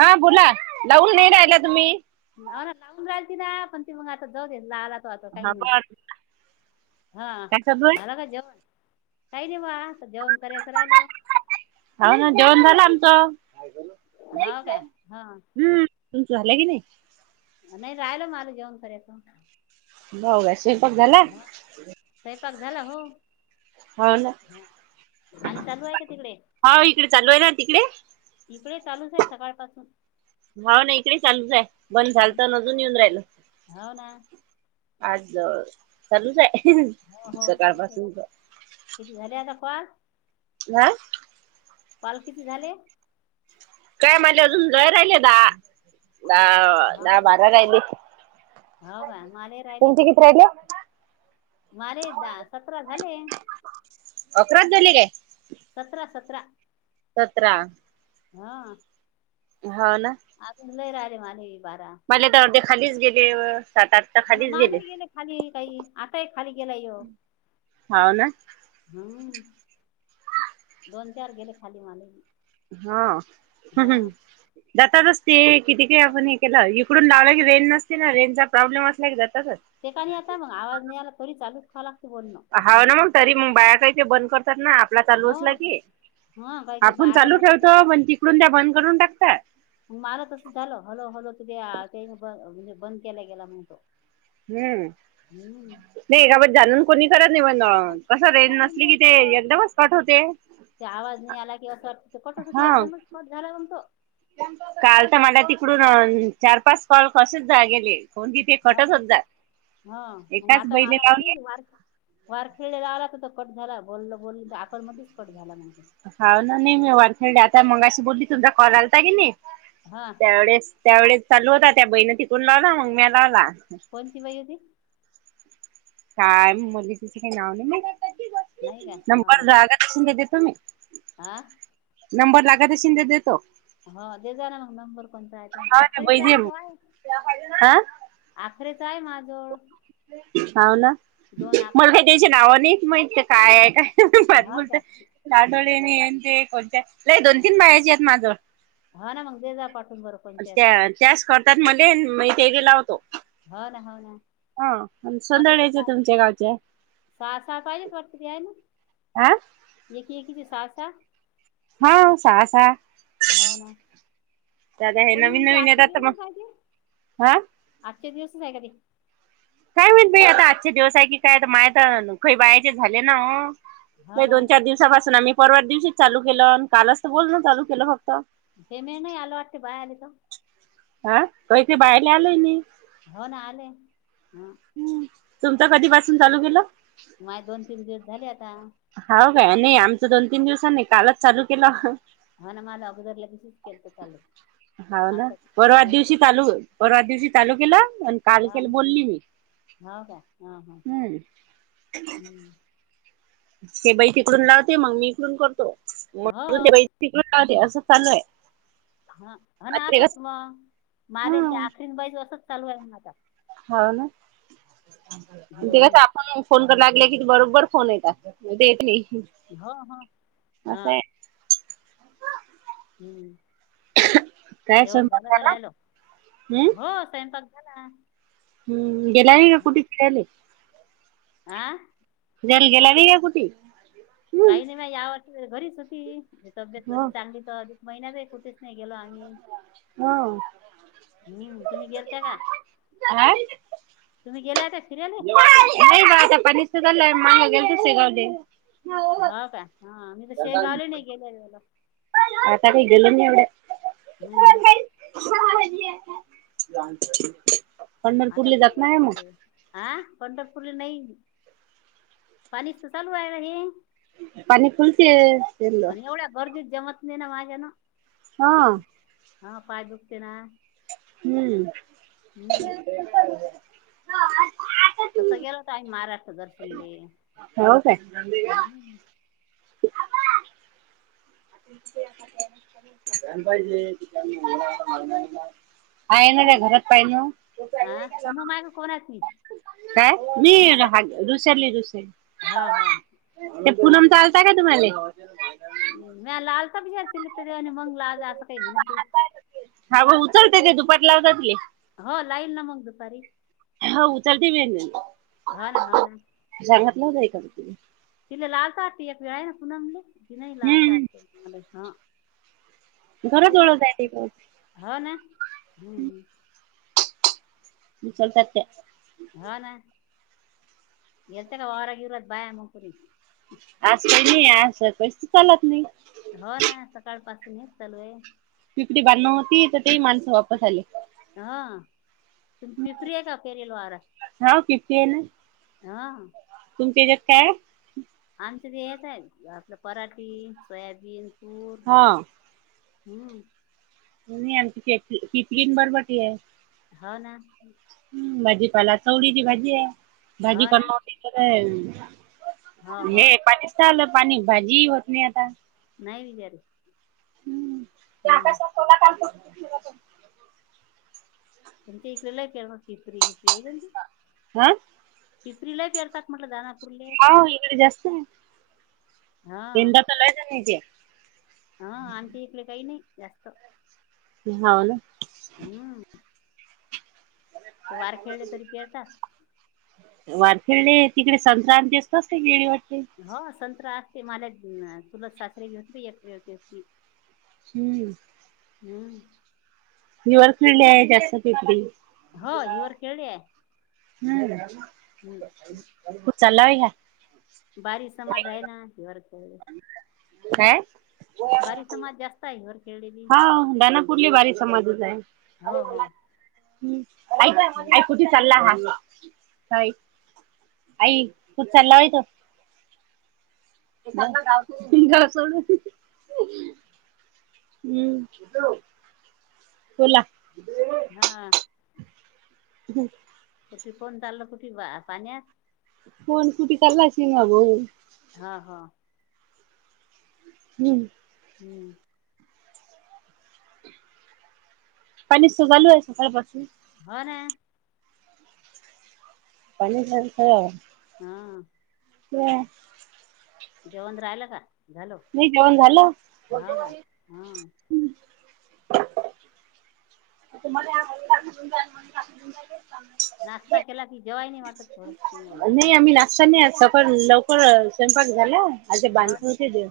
हा बोला लाऊन हा नाही रायला तुम्ही. [unintelligible] हा बर काय चालू आहे [unintelligible] काही नाही वा जेवण करायचं राहिलं. हो ना जेवण झालं आमचं. हो काय हा हम् तुमचं झालं की नाही. नाही राहिलं मला जेवन करायच. ब ग [unintelligible] स्वयंपाक झाला. हा स्वयंपाक झाला हो. हो ना हा. पाणी चालू आहे का तिकडे हो इकडे चालू आहे ना तिकडे? इकडे चालूच आहे सकाळ पासून. हावन इकडे चालूच आहे बंद झाल तर अजून येऊन राहिल. हो ना. आज जवळ चालूच आहे हो हो चालूच आहे सकाळपासूनच. किती झालेता कॅल. ह [unintelligible] कॅल किती झाले. काय मले अजून जायरे राहिले द हो दहा, का बारा राहिले हो का माले तुमचे किती राहिले. माझे का सतरा झाले. अकराच झाले काय सतरा सतरा. सतरा. हा हा ना. [unintelligible] [unintelligible] होना माले ही गेले खाली काही आताही खाली गेला यो. हो ना हम्म. दोन चार गेले खाली मालेही. [unintelligible] इकडून लावला की रेंज नसते ना रेेंजचा प्रॉब्लेम असला की जातातच. ते का नि आता मग आवाज नाही आला तरी चालूच ठेवा लाग हवं ना तरी मग बाया काही ते बंद करतात ना आपला चालू हो असला की. हा काय की बा आपून आता चालू मग तसंच ठेवतो पण तिकडून त्या बंद करून टाकतात. मला तसं झालं हलो हलो त ते आ त्याईनी बन म्हणजे बंद केला गेला म्हणतो. हम्म. हम्म. नाही यावर जाणून कोणी करत नाही पण मग कसं रेंज जाणून नसली नाही कि ते करत एकदमच कट होते. ते आवाज नाही आला की असं वाटत कटच होती हा एकदमच कट झाला मंग तो. काल तर मला तिकडून अ चार पाच कॉल असेच जा गेले. कोणती ते हो कटच ना होत जात. हो मग एकाच आता बैले मला का लावले नाही वार वारखीळला लावला पण तो कट झाला बोलल बोल तर आकल मध्येच कट झाला मणजे. हाव ना मी वानखेडे आता मंगाशी बोलली तुमचा कॉल आलता की नाही. हा. त्यावेळेस त्यावेळेस चालू होता त्या बइन तिकून लावला मग मी लावला. कोणची बाई होती. काय म्हणली तीचे काय नाव नाही नाही काय माहीत नंबर जाला. शिंदे देतो मी. आ. नंबर लागत अशीन त देतो. हो दे जाना मग नंबर कोणता आहेतो हा ते आखरीचा बैजे तो आहे. हा आखरेच आहे माजवळ. हव ना मला आखरे का हो त्याच्या नावा नाही माहित का काय आहे काय. प बोलत काय हो आठोडने येन ते कोणत्या लय दोन तीन बायाचे आहेत माझं. हा ना मग दे जा पाठवून बरं कोणते असत. त्यास करतात मले मई तेले लावतो. हो ना हो ना. हा मंग असं ते सुधड्यायचं पाच तुमच्या गावच्या. सहा सहा पाहिजेच वाटतं की आहे ना. आं. एकी एकीचे सहा सहा. हा सहा सहा हो ना ते आता हे कोणी नवीन म्हणते नवीन आजच्या येतात तर मग. हा. आजचे दिवसच आहे का ते. काय माहित बाई आता आजचे दिवस आहे की काय मायत खई बायाचे झाले ना हो. हो नाही ना दोन चार दिवसापासून आम्ही परवा दिवशीच चालू केलं कालच तर बोलन चालू केलं फक्त. पेमेंट नाही आलं वाटतं बायले त. हा तैथ बाहेर आलंय नाही. हो ना आले हा. तुमचा कधीपसून चालू केलं. माझ दोन तीन दिवस झाले आता. हा काय नाही आमचं दोन तीन दिवस नाही कालच चालू केलं. हा ना मझ अगोदरल लगेचच के तर चाल. हा ना परवा दिवशी चालू परवा दिवशी चालू केलं आणि काल केलं बोलली मी. हव काय हा हा हम्म हम. हे बैय तकडून लावते मग मी इकडून करतो हो म्हणून ते बैय तिकडून लावते असं चालूय. ह ह ना असंच मग मालेंच्या आखरीन बाईज असच चालू आहे माझ. हो ना ते कसं हम्म आप फोन कर लागले की बरोबर फोन येत देत ही. हो हो हा. हम्म. काय जेवण स्वयंपाक झालं घ झाला? राहिल हम्म? हो स्वंपाक झाला. हम्म गेला आहे का कुठ फिराले. आं फिराला गेले नाय कुठे. हम्म काही नाही म यावर वर्षी घरीच होती तब्येत म हो चांगली. अधिक महिन्यात आहे कुठेच नाही गेला आणि. ह हम्म तुम्ही गेलता का. काय. तुम्ही गेलाय फिरी्याला. दय बा आता पणस माग गल्स सेगवली. ह का हा मी तर शेग आले नाही गेल्याला आता काही गलं एवढ. हम्म हम. हमरपूरले जात नाही आहे मग हा पंढरपूरले नाही पाणीस तर चालू आहे हे. पाणी फुलते सेललं. आणि एवढ्या गर्दीत जमत नाही ना माझ्या ना. हा. हा पाय दुखतेना. हम्म. तस गेलं का आहे महाराष्ट्र दर्शन दे. हो काय? [unintelligible] पाहिजे. आहे ना तुम्ही र घरात पाहि ना. हा पुन्हा माग कोणाची काय मी विचार रुसेली रुसे हा हा ते पूनम तर का तुम्हाला? म लालचा बिचार केला तर आणि मग लाल असं काही म्हणत ते हा भा उचलते ते दुपट लावतात. हो लाईन ना मग दुपारी हो उतरते मेन [unintelligible] एका व्यक्तीने तनलाल दारट हम्म मले हा. घरज ोळं जाय. हा ना हम्म. चलतत. होा ना गेलत का वावरा गिवरात बाया मुकुरी आज काही नाही आज पै चालत नाही. हो ना सकाळ पासून हेच चालू आहे. पिपडी बांधण होती तर तेही माणसं वापस आले. हा तुम्ही पिपरी आहे का पेरल वावरात. हा पिपडी आहे ना हा. तुमच्या येच्यात काय आहे. आमच ते येत आहे आपलं पराठीे सोयाबीन तूर हा हम्म. आमची पिपरी बरबटी आहे. हो ना. हम् भाजी पाला चौडीची भाजी आहे भाजी हो ना करती. हो हो हे पाणीत आलं पाणी भाजी होत नाही आता नाही बिचारे. हम्म ते आकाशातोला का? म्हणजे इकडेला पिपरी किरी आहेी. हं. फिपरी लय फेरतात म्हटलं जा ना. हा इकडे जास्त आहे. हा यंदा त लय जनाची आहे. हा आमचे इकडे काही नाही जास्त हा ना. हम्म. ते वार खेळले तरी पेळतात. वरखेडले तिकडे संक्रांती असतसते गेळी वाटते. हो संत्रा असते माला चुलत सासरे घत एकती हम्म हम्म हर खेळले आहे जास्त कातरी हो हिवरखेडले आहे हम्म हम्म. कुठ चाल्याव व्हा बारी समाज आहे ना हिवरखेडले हं बारी समाज ज जास्त आहे [inaudible] हा दानापूरली बारी समाजच आहे. हो हो हम्म ऐक णा हम्म आई तुझी चाल्ला हा, आई तू ल्ला होय तो. का सोलू. हम्म हॅल्लो बोला. हा ह कुठी कोण चाल कुठे पाण्यात कोण सुुटी चाला असि ना भाऊ हा हा हम्म होम् पाणीत चालू आहे सकाळ पासुन हो ना पानी सर खा हा हम् जेवण राहिलं का झालो नाही जेवण झालं? हा का हा तर तुम्हाला नाशस्ता केला क जवाय नाहीटत थोड नाही उशिरा आम्ही नाश्ता नाही आज सकाळ लवकर स्वयंपाक झाला असे हो बांध दे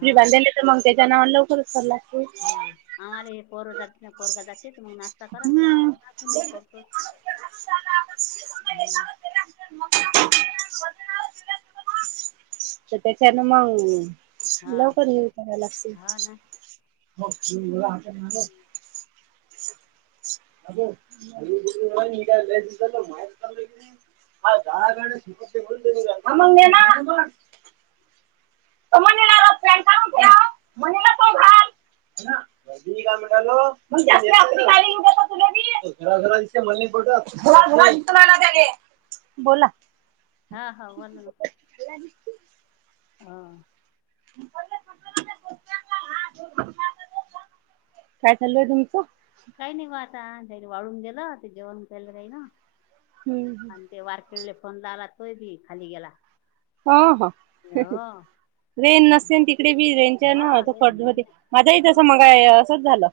हा बांधाय मग त्याच्या नावर लवकरचसरलागते. हो आम्हाला हे पोर जा तुझा पोरगा जाते तर मग नाश्ता कराच लागतो ना त नाही करडतोच. [inaudible] हम्. तर त्याच्यान मग हा लवकर येऊ कय लागती. हा ना हम्म. अ त म मस मा [inaudible] ह हा गाड समस [inaudible] त म्हला र का ठे म्हणेला कोण घल [inaudible] का म्हणाल तमच्यातले आरधी [unintelligible] मट बोला. हा हा बोला णा. हा. काय चालू आहे तुमच. काही नाही ग आता वाळून गेलं ते जेवण खयलं जाई ना हम्म, हम्म. आणि ते वारक. फोन ला आला तोय बी खाली गेला. हा ह. ह. रेन नसते आणि तिकडे बी रेनच्या ना रेंज होतोड. नाही ना माझ्याहीत समोर हाय असंच झालं.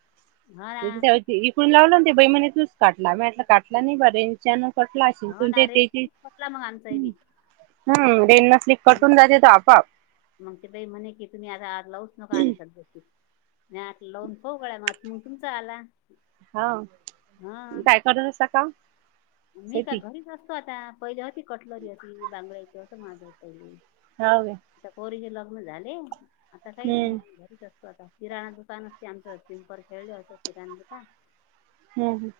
हाला ते त्या- इकडून लावलं ते बहि मणीतूनच काटला मटला काटला नाही बरें. हो ना रेंज पटला मग आमचाही बी े [unintelligible] मग ते बाई म्हणे की तुम्ही आता लावूच नका आणि सद्याची. नाही आ लवन खऊगळ म मग तुमचा आला. हा हा काय करतता का. मी का शेती घरीच असतो आता पहिले होती कटलरी अशी बांगड्याच असं माझं पहिले. हवं का. आता पोरीचे लग्न झाले आता काही नाही हम्म मग घरीच असते. आता किराणा दुकान असते आमचं पिंपर खेळले होतं किराण दुका हम् हम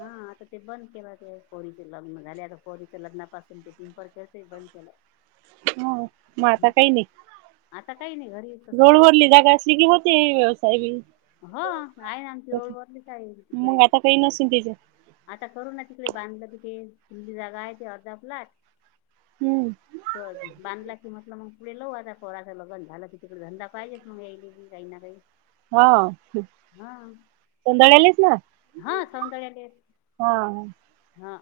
हा आता ते बंद केलं. पौरीचे लग्न झाले पौरीच्या लग्ना पाासून ते पिंपर खेळतय बंद केला. हा म आता काही नाही. आता काही नाही घरी. रोड वरलीि जागा असली की होते व्यवसाय बी. हो काय आमची तसे. रोडवररलीच आहे तिक मग आता काही नसेन त्याच्या, आता करू ना तिकडे बांधलं तिथे फुलली जागा आहे ते अर्धा प्लटला. हम्म. त बांधला की म्हटलं मग पुढ लव आता पोराचं लगन झालं की तिकडे धंदा पाहिजेच मग यायले बी. काय णा काय. हा सोधळालेच ना. हा सौंदर्याले हा. हा.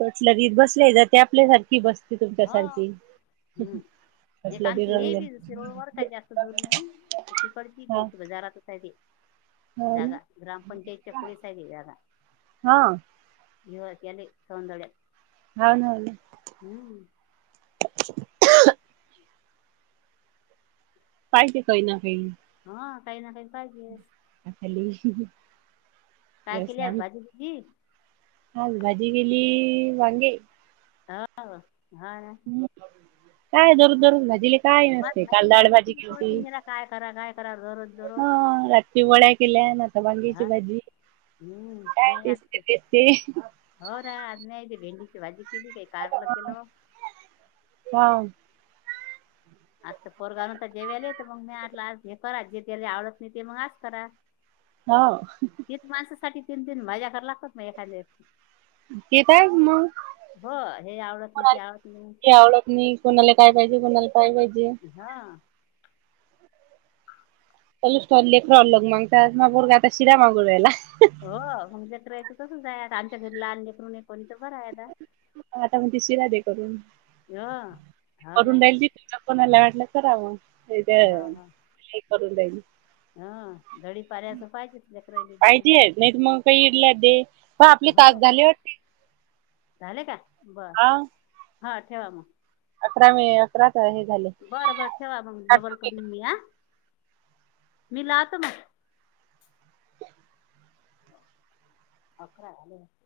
कसलं त बसले जात आपल्यासारखी बसते हा तुमच्यासारखी. हम्म एक आमची हे बी दुसरी रोड ववर काय जास्त दूरणी. खती पडती हा भी हो बाजाराता काय ते हो ना जागा ग्रामपंचायतीच्या पुढ साईड जागा. हा जुवाकली सौंदळ्य. होनल. हम्म. पाहिजे काही ना काही. हा काही ना काही पाहिजेस. अली काय केली ववसा. आज भाजी तुझी हा भाजी गेली वांगे. हो हा. काय दरू दरूज. काय मग नसते काल ाळ नाही भाजी इथे किमती कोथिंबीरा काय करा काय करा दररोज दररोज हा. शि वड्या केल्या ना आता वांगेची हा भाजी हम्म नाही आज ते- कायतेसते. हो रा आज नाहीय तेे भेंडीची भाजी केली काय. हा. आज पोरगाव न तर जेवेयलाले मग नाही आलं आज हे करा जे त्याला आवडत नाही ते मग आज करा. हा. तीन माणसासाठी तीन तीन मजा कर लागतात मग एखाद्या तेेतय मग हो हे आवडत नाही ते आवडत नाही कोणाला आवडत नाही कोणाला काय पाहिजे कोणाला काय पाहिजे. हा तुॉ लेखरा लग मागता मग बोरग आता शिरा मागववा्यायला. हो मग ज करायचं तसच आमच्या घरीलालेकरून कोणी. बर आहे आता म्हणते शिरा दे करून य हा ना. त कोणाला वाटलं कराव तथे का करून देईल हा धडी पाऱ्याचं पाहिजेच लेकरायले बी पाहिती नाहीत मग काही इडल्या दे पग आपले हो तास झालेवरते झाले का बर हा हा ठेवा मग. अकरा मे [unintelligible] बरं बर ठेवा मग डबल करून मी या मी लावतो मग [unintelligible]